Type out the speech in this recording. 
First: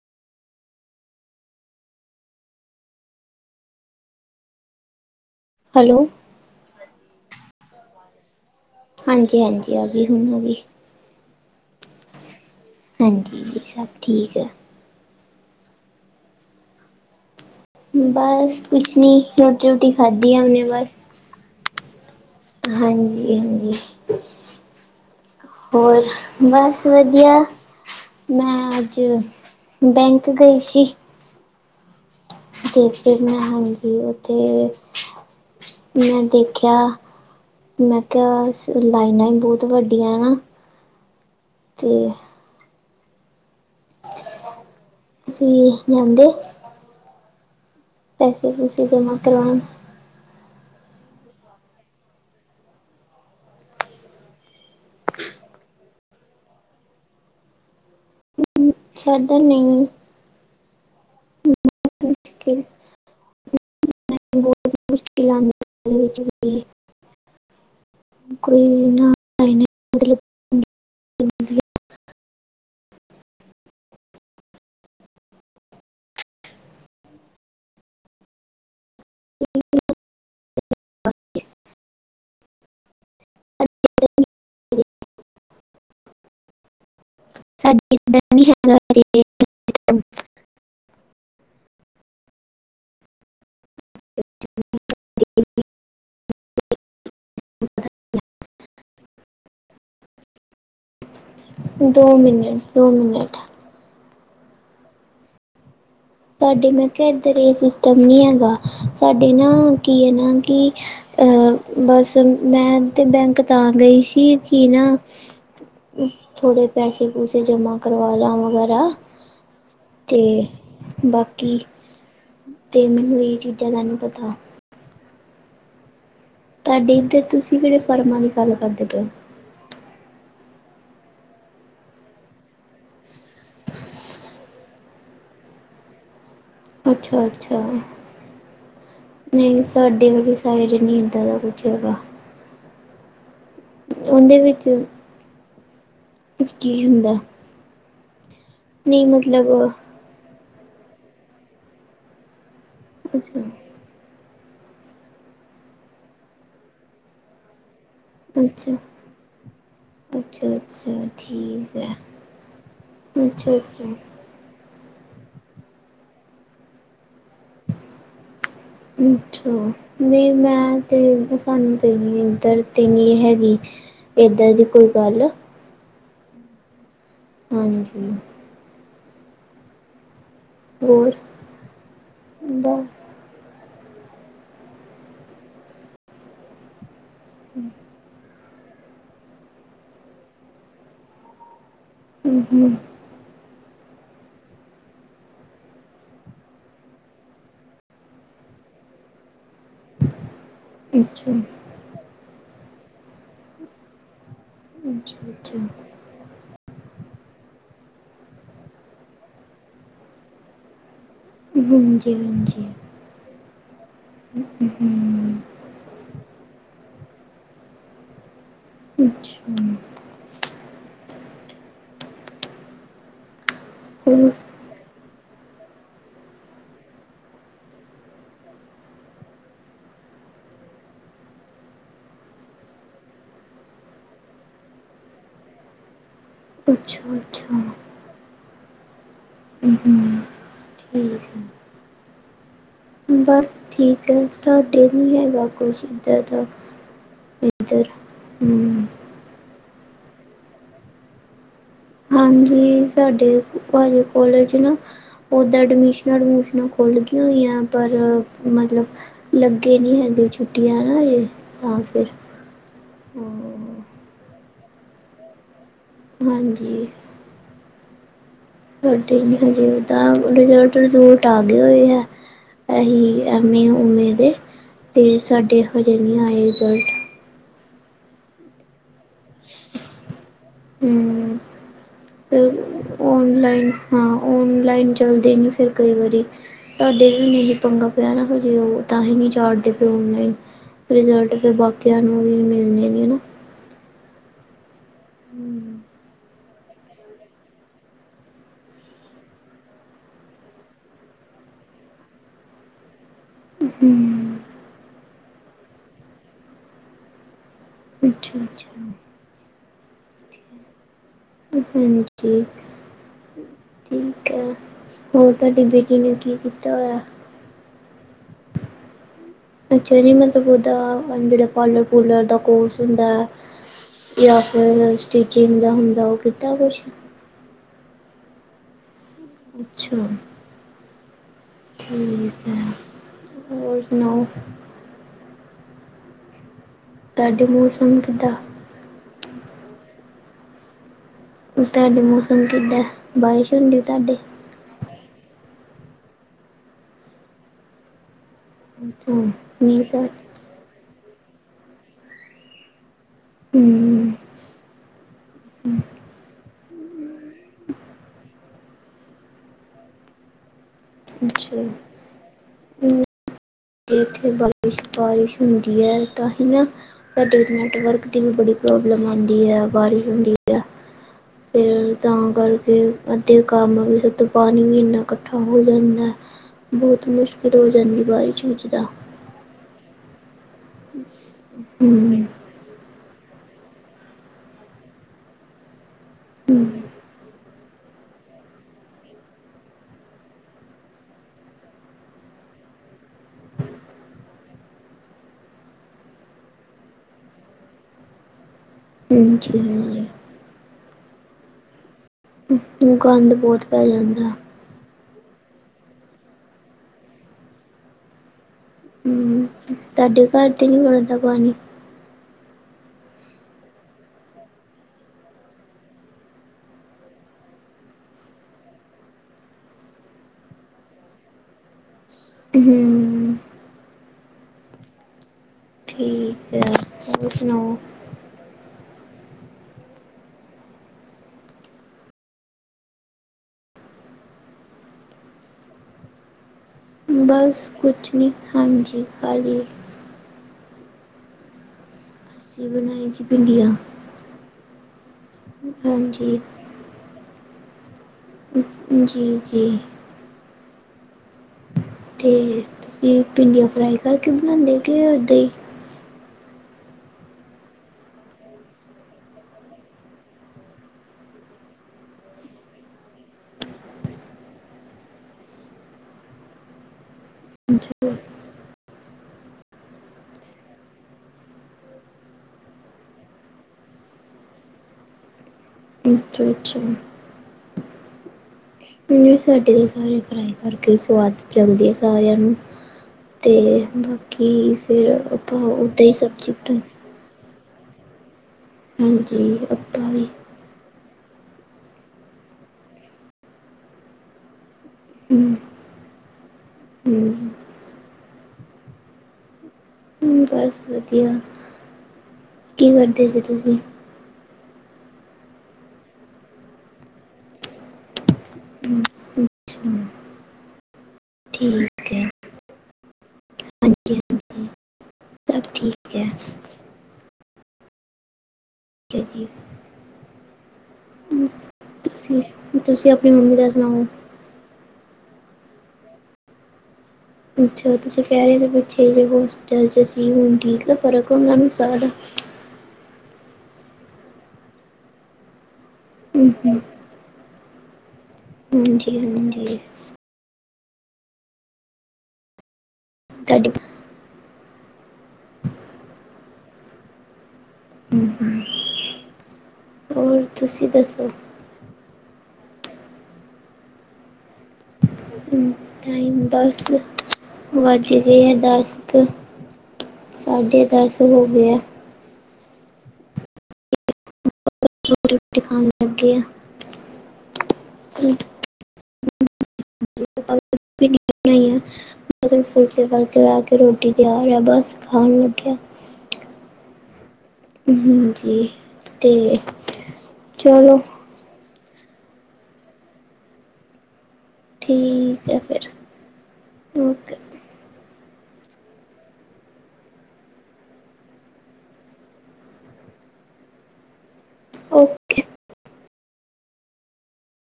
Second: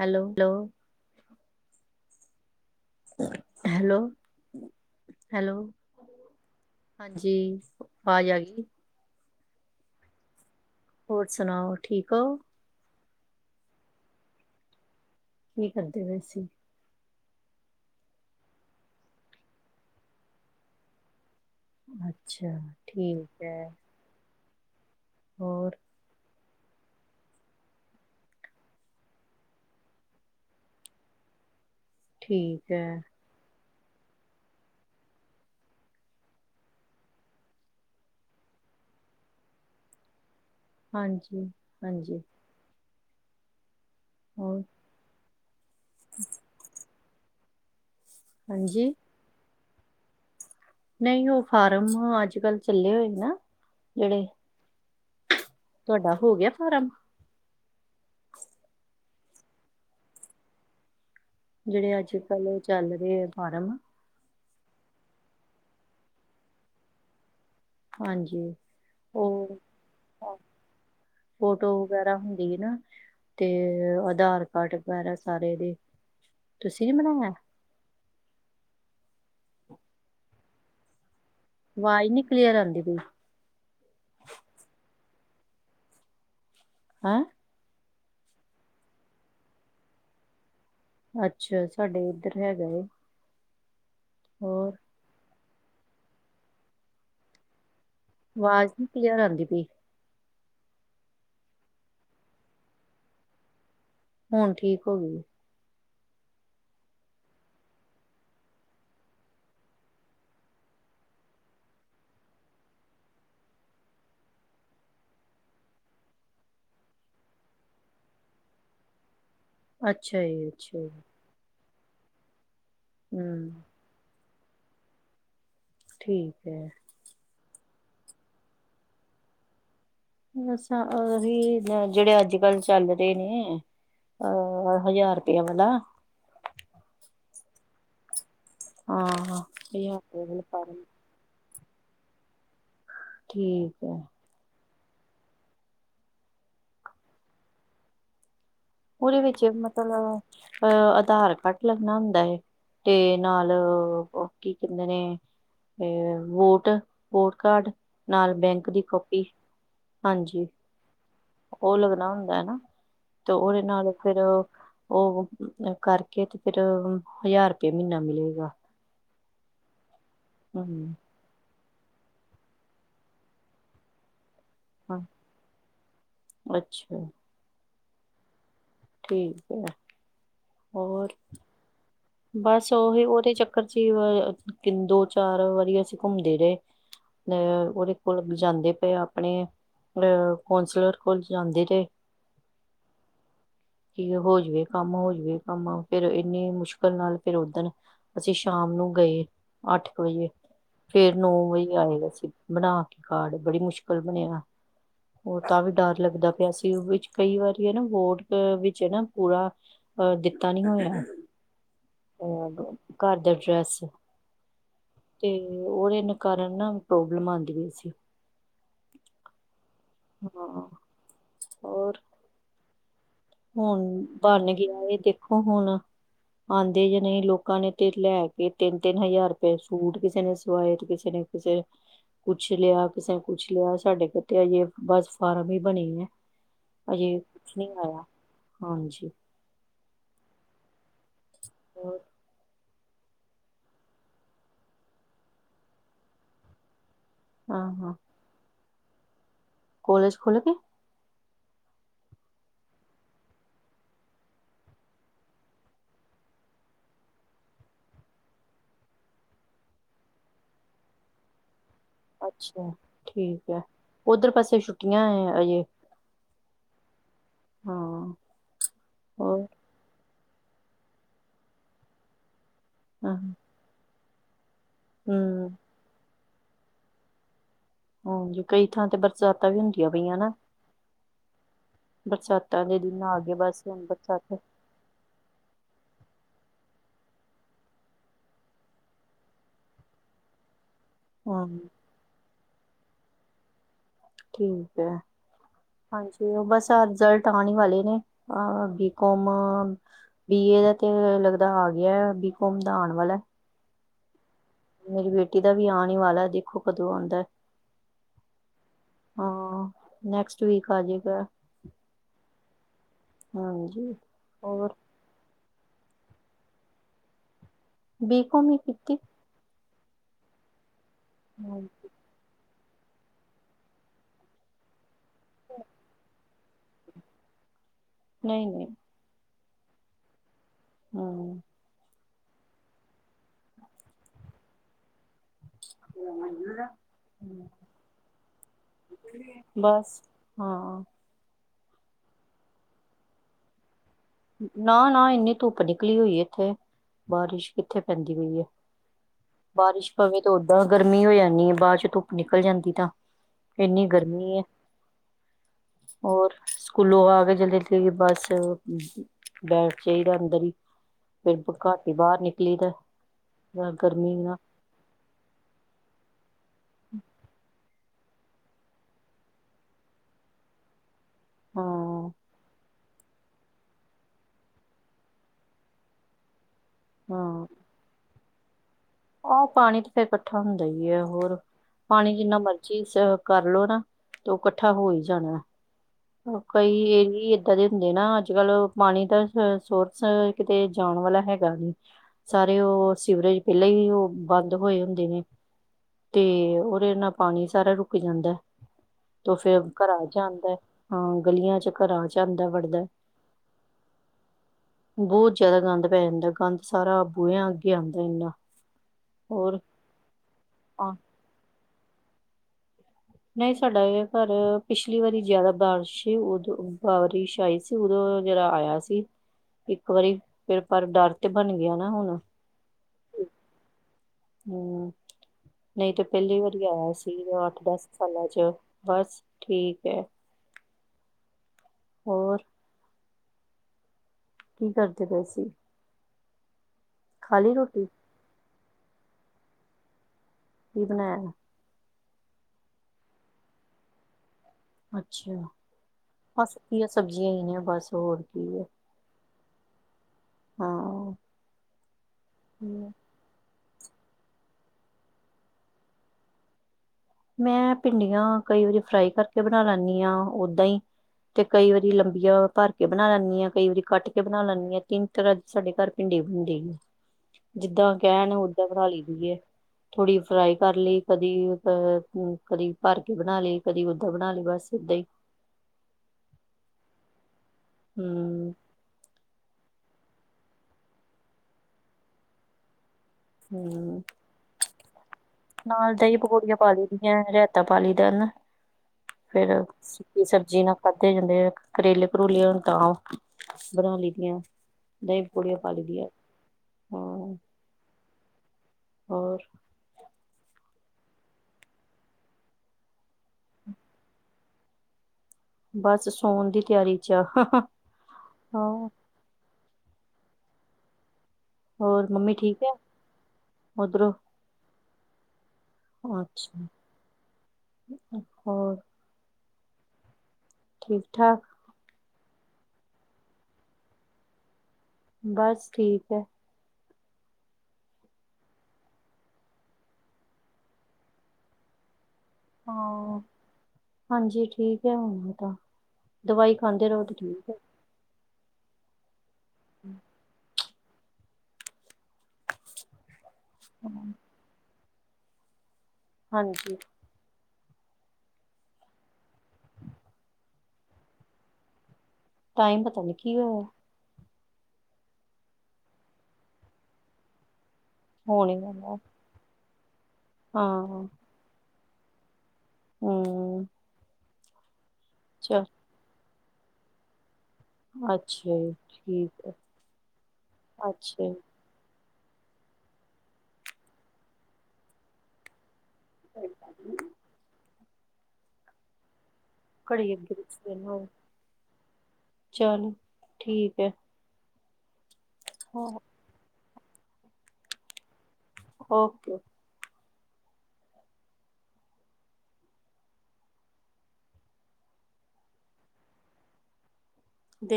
Hello ਲੋ hello hello hello ਹਾਂਜੀ ਵਾਜ਼ ਆ ਗੀ ਏ ਹਾਂਜੀ ਹਾਂਜੀ ਆ ਗਈ ਹੁਣ ਆ ਗਈ ਹੋਰ ਸੁਣਾਓ ਠੀਕ ਹੋ ਹਾਂਜੀ ਸਭ ਠੀਕ ਐ ਕੀ ਕਰਦੇ ਪਏ ਸੀ ਬਸ ਕੁੱਛ ਨੀ ਰੋਟੀ ਰੂਟੀ ਖਾਧੀ ਆ ਹੁਣੇ ਬਸ ਅੱਛਾ ਹਾਂਜੀ ਠੀਕ ਹੈ ਹਾਂਜੀ ਹੋਰ ਬਸ ਵਧੀਆ ਮੈਂ ਅੱਜ ਬੈਂਕ ਗਈ ਸੀ ਠੀਕ ਤੇ ਹੈ ਫਿਰ ਮੈਂ ਹਾਂਜੀ ਉਥੇ ਮੈਂ ਦੇਖਿਆ ਮੈਂ ਕਿਆ ਸ ਲਾਈਨਾਂ ਹੀ ਬਹੁਤ ਵੱਡੀਆਂ ਹਨਾ ਹਾਂਜੀ ਹਾਂਜੀ ਹਮ [unintelligible] ਪੈਸੇ - ਪੂਸੇ ਹਾਂਜੀ ਜਮ੍ਹਾਂ ਕਲਾਣ- ਨਹੀਂ, ਉਹ ਫਾਰਮ ਅੱਜ ਕੱਲ ਚੱਲੇ ਹੋਏ ਨਾ, ਜਿਹੜੇ- ਤੁਹਾਡਾ, ਹੋ ਗਿਆ ਫਾਰਮ? ਸਾਡਾ ਨਹੀਂ - ਜਿਹੜੇ ਅੱਜ ਕੱਲ ੳਹ ਚੱਲ ਰਹੇ ਆ ਫਾਰਮ- ਮੈਨੂੰ ਬਹੁਤ ਮੁਸ਼ਕਿਲਾਂ ਹਾਂਜੀ [unintelligible] ਕੋਈ ਨਾ ਉਹ [unintelligible] ਫੋਟੋ ਵਗੈਰਾ ਹੁੰਦੀ ਨਾ, ਤੇ ਆਧਾਰ ਕਾਰਡ ਵਗੈਰਾ ਸਾਰੇ ਦੇ - ਤੁਸੀਂ ਨੀ ਬਣਾਇਆ? ਇੱਕ [inaudible] ਵਾਜ਼ ਨੀ ਕਲੀਅਰ ਆਂਦੀ ਪਈ। ਹੈਂ। [unintelligible] ਅੱਛਾ, ਸਾਡੇ ਇੱਧਰ ਹੈਗਾ ਏ। ਹੋਰ [unintelligible] ਵਾਜ਼ ਨੀ ਕਲੀਅਰ ਆਂਦੀ ਪਈ। ਦੋ ਮਿਨਟ, ਦੋ ਮਿਨਟ ਹੁਣ, ਠੀਕ ਹੋ ਗਈ। ਸਾਡੇ ਮੈਂ ਕਿਹਾ ਇੱਧਰ ਇਹ ਸਿਸਟਮ ਨਹੀਂ ਹੈਗਾ। ਸਾਡੇ ਨਾ ਕੀ ਹੈ, ਨਾ ਕਿ ਅਹ ਬੱਸ ਮੈਂ ਤੇ ਬੈਂਕ ਤਾਂ ਗਈ ਸੀ। ਕੀਨਾ ਥੋੜੇ ਪੈਸੇ- ਪੂਸੇ ਜਮਾ ਕਰਵਾ ਲਾ ਵਗੈਰਾ, ਤੇ ਅੱਛਾ ਜੀ, ਅੱਛਾ ਜੀ ਬਾਕੀ, ਤੇ ਮੈਨੂੰ ਇਹ ਹਮ ਚੀਜ਼ਾਂ ਦਾ ਨੀਂ ਪਤਾ। ਠੀਕ ਏ। ਸਾਡੇ ਇੱਧਰ, ਤੁਸੀਂ ਕਿਹੜੇ ਫਰਮਾਂ ਦੀ ਗੱਲ ਕਰਦੇ ਪਏ ਓ। ਬੱਸ ਅਸਾ ਅਰੀਲ, ਜਿਹੜੇ ਅੱਜ ਕੱਲ੍ਹ ਚੱਲ ਰਹੇ ਨੇ। ਅ ਹਜਾਰ ਰੁਪਇਆ ਵਾਲਾ। ਅੱਛਾ-ਅੱਛਾ ਹਾਂ ਹਾਂ, ਨਹੀਂ, ਹਜ਼ਾਰ ਸਾਡੇ ਰੁਪਏ ਵਾਲੀ ਵਾਲਾ ਸਾਈਡ ਫਾਰਮ ਨਹੀਂ। ਇੱਦਾਂ ਦਾ ਕੁਝ ਹੈਗਾ। ਠੀਕ। ਹੈ ਓਦੇੰ ਵਿੱਚ। ਵਿੱਚ ਕੀ ਹੁੰਦਾ। ਨਹੀਂ ਉਹਦੇ ਵਿੱਚ ਮਤਲਬ ਮਤਲਬ ਅ ਆਧਾਰ ਕਾਰਡ ਲੱਗਣਾ ਹੁੰਦਾ ਐ। ਤੇ ਅੱਛਾ ਨਾਲ ਔ। ਕੀ ਕਹਿੰਦੇ ਨੇ, ਇਹ ਵੋਟ, ਵੋਟ ਕਾਰਡ ਨਾਲ ਬੈਂਕ ਅੱਛਾ ਦੀ ਕਾਪੀ, ਹਾਂਜੀ ਅੱਛਾ ਅੱਛਾ ਠੀਕ ਉਹ ਹੈ ਲੱਗਣਾ ਹੁੰਦਾ ਹੈਨਾ। ਅੱਛਾ ਉਹਦੇ ਅੱਛਾ ਨਾਲ ਫਿਰ। ਉਹ ਕਰਕੇ ਤੇ, ਫਿਰ ਹਜ਼ਾਰ ਰੁਪਏ ਮਹੀਨਾ ਮਿਲੇਗਾ। ਅੱਛਾ, ਨਹੀਂ ਮੈਂ ਹੂੰ ਤੇ- ਸਾਨੂੰ ਤੇ ਨਹੀਂ ਇੱਧਰ ਤੇ ਨਹੀਂ ਹੈਗੀ। ਇੱਦਾਂ ਦੀ ਕੋਈ ਗੱਲ। ਅੱਛਾ। ਹਾਂਜੀ। ਠੀਕ ਐ। ਹੋਰ- ਬੱਸ ਬਸ ਓਹੀ ਉਹਦੇ ਚੱਕਰ ਚ ਹੀ ਦੋ ਚਾਰ ਵਾਰੀ, ਅਸੀਂ ਘੁੰਮਦੇ ਰਹੇ। ਅ ਉਹਦੇ ਕੋਲ ਜਾਂਦੇ ਪਏ ਆਪਣੇ, ਅਹ ਕੌਂਸਲਰ ਕੋਲ ਜਾਂਦੇ ਤੇ। ਹੂੰ-ਹੂੰ, ਕੀ ਹੋ ਜਾਵੇ ਕੰਮ ਹੋ ਜਾਵੇ ਕੰਮ ਫੇਰ ਇੰਨੀ ਮੁਸ਼ਕਲ ਫਿਰ ਨਾਲ ਫਿਰ ਉਧਣ, ਅਸੀਂ ਸ਼ਾਮ ਨੂੰ ਗਏ ਅੱਠ ਕੁ ਵਜੇ। ਫੇਰ ਨੌ ਅੱਛਾ ਵਜੇ ਆਏ ਅਸੀ, ਬਣਾ ਕੇ ਕਾਰਡ ਬੜੀ ਮੁਸ਼ਕਲ ਬਣਿਆ। ਅੱਛਾ ਉਹ ਅੱਛਾ ਤਾਂ ਵੀ ਡਰ ਲੱਗਦਾ ਪਿਆ ਸੀ ਉਹ ਵਿੱਚ ਕਈ ਵਾਰੀ ਨਾ ਵੋਟ ਵਿੱਚ ਨਾ ਪੂਰਾ ਪਰ ਦਿੱਤਾ ਨੀ ਹੋਇਆ। ਹੂੰ, ਹੋਰ, ਘਰ ਦਾ ਐਡਰੈਸ ਹੂੰ, ਤੇ ਉਹਦੇ ਕਾਰਨ ਨਾ ਪ੍ਰੋਬਲਮ ਆਦੀ ਪਈ ਸੀ। ਅੱਛਾ, ਹਾਂ, ਹੋਰ ਹੁਣ ਹੋਰ ਬਣ ਗਿਆ ਇਹ ਦੇਖੋ ਹੁਣ ਆਦੇ ਜਾਂ ਨੀ ਲੋਕਾਂ ਨੇ ਤੇ ਲੈ ਕੇ ਤਿੰਨ-ਤਿੰਨ ਹਜ਼ਾਰ ਰੁਪਏ ਸੂਟ ਕਿਸੇ ਨੇ ਸਵਾਏ ਤੇ ਕਿਸੇ ਨੇ ਕਿਸੇ ਕੁਛ ਲਿਆ ਕਿਸੇ ਨੇ ਕੁਛ ਲਿਆ ਸਾਡੇ ਕਿਤੇ ਆਜੇ ਬਸ ਫਾਰਮ ਈ ਬਣੀ ਐ। ਅੱਛਾ ਅਜੇ ਕੁਛ ਅੱਛਾ ਨੀ ਆਇਆ ਹਾਂਜੀ। ਹੂੰ-ਹੂੰ, ਠੀਕ ਐ। ਹਾਂ, ਬਸ, ਠੀਕ ਐ ਸਾਡੇ ਨੀ ਹੈਗਾ ਕੁਛ ਏਦਾਂ ਦਾ। ਹਾਂ-ਹਾਂ, ਹੂੰ, ਕੋਲਜ ਖੁੱਲ ਗੇ? ਹਾਂਜੀ ਸਾਡੇ ਕੋਲਜ ਚ ਨਾ ਉਹਦਾਂ ਅਡਮਿਸ਼ਨਾਂ-ਅਡਮੁਸ਼ਨਾਂ ਖੁੱਲ੍ਹਗੀਆਂ ਹੋਈਆਂ ਪਰ ਮਤਲਬ ਲੱਗੇ ਨੀ ਹੈਗੇ ਛੁੱਟੀਆਂ ਨਾ ਹਜੇ ਫਿਰ ਅੱਛਾ ਠੀਕ ਐ, ਹਾਂ ਉੱਧਰ ਪਾਸੇ ਛੁੱਟੀਆਂ ਐ ਅਜੇ ਹਾਂਜੀ, ਹਾਂ, [unintelligible] ਆ ਗਏ ਹੋਰ ਹੋਏ ਐ। ਐਸੀ ਹਾਂ [unintelligible] ਐੱਮ ਏ ਉਮੇ ਦੇ, ਤੇ ਹਮ ਸਾਡੇ ਹਲੇ ਨੀ ਆਏ ਰਿਜ਼ਲਟ ਹਾਂਜੀ ਕਈ ਥਾਂ ਤੇ ਬਰਸਾਤਾਂ ਵੀ ਹੁੰਦੀਆਂ ਪਈਆ ਨਾ। ਹਮ ਬਰਸਾਤਾਂ ਦੇ ਫਿਰ ਦਿਨ ਆ ਗਏ ਬਸ ਔਨਲਾਈਨ ਹੁਣ ਹਾਂ ਬਰਸਾਤ ਔਨਲਾਈਨ ਚੱਲਦੇ ਨੀ ਫਿਰ ਕਈ ਵਾਰੀ। ਸਾਡੇ ਵੀ ਐਹੀ ਪੰਗਾ ਪਿਆ ਨਾ ਹਜੇ ਉਹ ਤਾਂਹੀ ਨੀ ਚਾੜਦੇ ਪਏ ਔਨਲਾਈਨ ਰਿਜ਼ਲਟ ਹਾਂ ਤਾਂ ਬਾਕੀਆਂ ਨੂੰ ਵੀ ਮਿਲਦੇ ਨੇ ਠੀਕ ਐ, ਹਾਂਜੀ ਉਹ ਬਸ ਤਾਂ ਰਿਜ਼ਲਟ ਆਣ ਵਾਲੇ ਨੇ, ਆ ਬੀ ਕੌਮ ਬੀ ਏ ਤੇ ਲੱਗਦਾ ਆ ਗਿਆ ਬੀ ਕੋਮ ਆਣ ਵਾਲਾ ਐ। ਹੂੰ, ਮੇਰੀ ਬੇਟੀ ਦਾ ਵੀ ਆਣ ਈ ਵਾਲਾ ਐ ਦੇਖੋ ਕਦੋਂ ਆਦਾ ਐ। ਅੱਛਾ-ਅੱਛਾ, ਹਾਂ, ਨੈਕਸਟ ਵੀਕ ਆਜੁਗਾ। ਹਾਂਜੀ ਹਾਂਜੀ ਠੀਕ ਐ। ਹੋਰ ਹੋਰ ਤੁਆਡੀ ਬੇਟੀ ਨੇ ਕੀ ਕੀਤਾ ਹੋਇਆ। ਬੀਕੌਮ ਈ ਕੀਤੀ। [unintelligible] ਹੁੁਨਰਦਾ ਕੋਰਸ ਹੁੰਦਾ ਐ, ਜਾਂ ਫੇਰ ਟੀਚਿੰਗ ਦਾ ਹੁੰਦਾ ਓ ਕੀਤਾ ਕੁਛ। ਨਈ ਨਈ। ਅੱਛਾ। ਹਾਂ ਠੀਕ ਐ, ਹੋਰ ਸੁਣਾਓ। [unintelligible] ਤਾਡੇ ਮੌਸਮ ਕਿੱਦਾਂ? ਬਸ- ਹਾਂ। ਤਾਡੇ ਮੌਸਮ ਕਿੱਦਾਂ, ਬਾਰਿਸ਼ ਹੁੰਦੀ ਤਾਡੇ। ਨਾ- ਨਾ ਏਨੀ ਧੁੱਪ ਨਿਕਲੀ ਹੋਈ ਏਥੇ, ਬਾਰਿਸ਼ ਕਿੱਥੇ ਪੈਂਦੀ ਪਈ ਏ। ਅੱਛਾ ਨਈ ਸਰ ਤੇ ਓਦਾਂ ਗਰਮੀ ਹੋ ਜਾਨੀ ਏ, ਬਾਦ 'ਚ ਧੁੱਪ ਨਿਕਲ ਜਾਂਦੀ ਤਾਂ, ਏਨੀ ਹਮ ਗਰਮੀ ਏ। ਔਰ ਸਕੂਲੋਂ ਆ ਕੇ ਜਲਦੀ ਲੇਟੀਏ ਬਸ। ਬੈਠ ਜਾਈਦਾ ਅੰਦਰ ਈ। ਫੇਰ ਬੀ ਅੱਛਾ ਘੱਟ ਈ ਬਾਰ ਨਿਕਲੀ ਦਾ, ਨਾ ਗਰਮੀ ਨਾ। ਕੁੁ ਬਾਰਿਸ਼ ਹੁੰਦੀ ਐ, ਤਾਂ ਹੀ ਨਾ ਸਾਡੇ ਓ ਨੈਟਵਰਕ ਦੀ ਵੀ ਬੜੀ ਪ੍ਰੋਬਲਮ ਆਂਦੀ ਐ, ਬਾਰਿਸ਼ ਹੁੰਦੀ ਐ। ਫੇਰ ਹਾਂ ਤਾਂ ਕਰਕੇ ਅੱਧੇ ਕੰਮ ਵੀ ਉਤੋ ਪਾਣੀ ਵੀ ਏਨਾ ਕੱਠਾ ਹੋ ਜਾਂਦਾ, ਬੋਤ ਮੁਸ਼ਕਿਲ ਹੋ ਜਾਂਦੀ, ਬਾਰਸ਼ ਵਿੱਚ ਤਾਂ ਔ ਪਾਣੀ ਤਾਂ ਫੇਰ ਕੱਠਾ ਹੁੰਦਾ ਈ ਏ। ਹੋਰ ਪਾਣੀ ਹਮ ਜਿੰਨਾ ਮਰਜ਼ੀ ਕਰਲੋ ਨਾ, ਤੋ ਓ ਕੱਠਾ ਹੋ ਈ ਜਾਣਾ, ਕਈ ਏ ਹੀ ਏ ਤਦੇ ਹੁੰਦੇ ਨਾ। ਅੱਜ ਕੱਲ ਪਾਣੀ ਦਾ ਸੋਰਸ ਕਿਤੇ ਜਾਣ ਵਾਲਾ ਹੈਗਾ ਨੀ। ਸਾਰੇ ਓ ਸੀਵਰੇਜ ਪੈਲਾਂ ਈ ਓ ਬੰਦ ਹੋਏ ਹੁੰਦੇ ਨੇ। ਤੇ ਓਦੇ ਨਾਲ ਪਾਣੀ ਸਾਰਾ ਰੁਕ ਜਾਂਦਾ, ਤੇ ਫੇਰ ਘਰ ਹਾਂਜੀ 'ਚ ਆਂਦਾ। ਹਾਂ ਗਲੀਆਂ 'ਚ। ਘਰਾਂ ਚ ਆਂਦਾ। ਊੰ ਹੂੰ ਗੰਦ ਬੋਤ ਪੈ ਜਾਂਦਾ। ਬੋਤ ਜ਼ਾਦਾ ਗੰਦ ਪੈ ਜਾਂਦਾ, ਗੰਦ ਸਾਰਾ ਬੂਇਆਂ ਅੱਗੇ ਆਂਦਾ ਏਨਾ। ਹੂੰ ਤਾਡੇ ਘਰ ਤੇ ਨੀ ਹਾਂ ਵੜਦਾ ਪਾਣੀ। ਨਈ ਸਾਡਾ ਏ ਘਰ ਪਿਛਲੀ ਵਰੀ ਜ਼ਾਦਾ ਬਾਰਿਸ਼ ਸੀ, ਓਦੋਂ ਬਾਰਿਸ਼ ਆਈ ਸੀ। ਉਦੋਂ ਜਰਾ ਆਇਆ ਸੀ। ਇੱਕ ਵਾਰੀ ਫੇਰ ਪਰ ਡਰ ਤੇ ਬਣ ਗਿਆ ਨਾ ਹੁਣ। ਹੂੰਅ। ਹੂੰ ਊ ਨਈ ਤੇ ਪੈਲੀ ਠੀਕ ਹੈ ਵਰੀ ਆਇਆ ਸੀ, ਹੋਰ ਅੱਠ ਸੁਣਾਓ? ਦਸ ਸਾਲਾਂ 'ਚ। ਬਸ ਠੀਕ ਐ। ਹੋਰ। ਕੀ ਕਰਦੇ ਪਏ ਸੀ? ਖਾਲੀ ਬਸ ਰੋਟੀ ਕੁਛ ਨੀ ਹਾਂਜੀ, ਖਾ ਲੀ ਏ। ਕੀ ਬਣਾਇਆ। ਸੀ ਬਣਾਈ ਸੀ ਭਿੰਡੀਆਂ। ਅੱਛਾ ਹਾਂਜੀ ਬਸ ਸੁੱਕੀਆ ਸਬਜ਼ੀਆਂ ਨੇ ਬਸ ਹੋਰ। ਕੀ ਹੈ ਹੂੰ, ਜੀ- ਜੀ। ਹਾਂ। ਤੇ, ਤੁਸੀਂ ਭਿੰਡੀਆ ਫਰਾਈ ਕਰਕੇ ਬਣਾਂਦੇ, ਕੇ ਓਦਾ ਈ? ਮੈਂ ਭਿੰਡੀਆਂ ਕਈ ਵਾਰੀ ਫਰਾਈ ਕਰਕੇ ਬਣਾ ਲੈਂਣੀ ਆ ਓਦਾਂ ਈ ਤੇ ਕਈ ਵਾਰੀ ਲੰਬੀਆਂ ਭਰ ਕੇ ਬਣਾ ਲੈਂਨੀ ਆ, ਕਈ ਵਾਰੀ ਕੱਟ ਕੇ ਬਣਾ ਲੈਂਨੀ ਆ ਤਿਨ ਤਰਾਂ ਦੀ ਸਾਡੇ ਘਰ ਭਿੰਡੀ ਬਣਦੀ ਹੈਗੀ। ਜਿੱਦਾਂ ਓ ਕੈਂਨ ਓਦਾਂ ਬਣਾਂ ਲਈ ਦੀ ਏ, ਥੋੜ੍ਹੀ ਫਰਾਈ ਕਰ ਲਈ ਕਦੀ ਅ ਹੂੰ ਕਦੀ ਭਰ ਕੇ ਬਣਾ ਲਈ, ਕਦੀ ਓਦਾਂ ਬਣਾ ਲਈ ਬਸ ਏਦਾਂ ਈ। ਅੱਛਾ-ਅੱਛਾ। ਹੂੰ। ਨਹੀ ਸਾਡੇ ਤੋਂ ਸਾਰੇ ਫਰਾਈ ਕਰਕੇ ਈ ਸਵਾਦ ਚ ਆਂਦੀ ਏ ਸਾਰਿਆਂ ਨੂੰ, ਤੇ ਹੂੰ ਬਾਕੀ ਫਿਰ ਆਪਾਂ ਓਦਾਂ ਈ ਸਬਜੀ ਬਣਾ ਨਾਲ ਰੈਤਾ ਪਾ ਲਈ ਦਾ ਨਾ ਫੇਰ ਹਾਂਜੀ ਆਪਾਂ ਸੁੱਕੀ ਵੀ ਸਬਜ਼ੀ ਨਾਲ ਖਾਦੇ ਜਾਂਦੇ ਆ, ਕਰੇਲੇ- ਕਰੂਲੇ ਹੋਨ ਤਾਂ ਓ ਬਣਾ ਲਈ ਦੀਆਂ, ਦਹੀਂ ਹਮ ਪਕੌੜਿਆਂ ਪਾਲੀ ਦੀਆਂ, ਹੂੰ। ਹੋਰ? ਹਮ ਬਸ ਵਧੀਆ, ਕੀ ਕਰਦੇ ਸੀ ਤੁਸੀਂ? ਬਸ ਸੋਨ ਦੀ ਤਿਆਰੀ ਚ ਆ, ਹਾਹਾ, ਹਾਂ। ਅੱਛਾ ਹੋਰ ਠੀਕ ਹੈ ਮੰਮੀ ਠੀਕ ਐ, ਓਧਰੋਂ? ਹਾਂਜੀ ਹਾਂਜੀ ਸਭ ਠੀਕ ਹੈ ਅੱਛਾ, ਹੋਰ? ਠੀਕ ਐ ਜੀ। ਠੀਕ- ਠਾਕ। ਤੁਸੀਂ ਤੁਸੀਂ ਅਪਣੀ ਮੰਮੀ ਦਾ ਸੁਣਾਓ? ਬਸ ਠੀਕ ਐ। ਅੱਛਾ ਤੁਸੀਂ ਕੈ ਰੇ ਪਿੱਛੇ ਜੇ ਹਾਸਪਿਟਲ ਚ ਸੀ, ਹੁਣ ਠੀਕ ਆ ਫਰਕ ਆ ਉਨਾਂ ਨੂੰ ਸਾਹ ਦਾ? ਹਾਂ, ਹਾਂਜੀ ਠੀਕ ਐ ਹੁਣ ਤਾਂ, ਹਮ, ਦਵਾਈ ਖਾਂਦੇ ਰਓ ਤੇ ਠੀਕ ਏ। ਹਾਂਜੀ-ਹਾਂਜੀ। ਤੁਆਡੀ [inaudible] ਹਾਂਜੀ। ਹੂੰ, ਹੋਰ ਤੁਸੀਂ ਦਸੋ? ਟਾਈਮ ਪਤਾ ਨੀ ਕੀ ਹੋਇਆ? ਹੂੰ, ਟਾਈਮ ਦਸ, ਵੱਜ ਗਏ ਐ ਹੋਣੇ ਦਸ ਵਾਲਾ ਕੁ ਸਾਢੇ ਹਾਂ ਦਸ ਹੋ ਗੇ ਐ। ਹੂੰ। ਚਲ ਓਕੇ। ਅੱਛਾ ਜੀ ਠੀਕ ਏ, ਪਾਪਾ ਵੀ ਨਹੀਂ ਅੱਛਾ ਜੀ। ਬਣਾਈ ਆ ਬਸ ਹੁਨ ਫੁਲਕੇ-ਫਾਲਕੇ ਲਾ ਕੇ ਰੋਟੀ ਤਿਆਰ ਐ ਬਸ, ਖਾਨ ਲੱਗੇ ਆ। ਸਈ ਗਲ ਏ। ਹਾਂਜੀ ਤੇ ਘੜੀ ਅੱਗੇ ਪਿੱਛੇ ਨਾ ਹੋਏ, ਚਲ ਠੀਕ ਏ। ਠੀਕ ਏ ਫੇਰ। ਓਕੇ। ਓਕੇ ਦੇ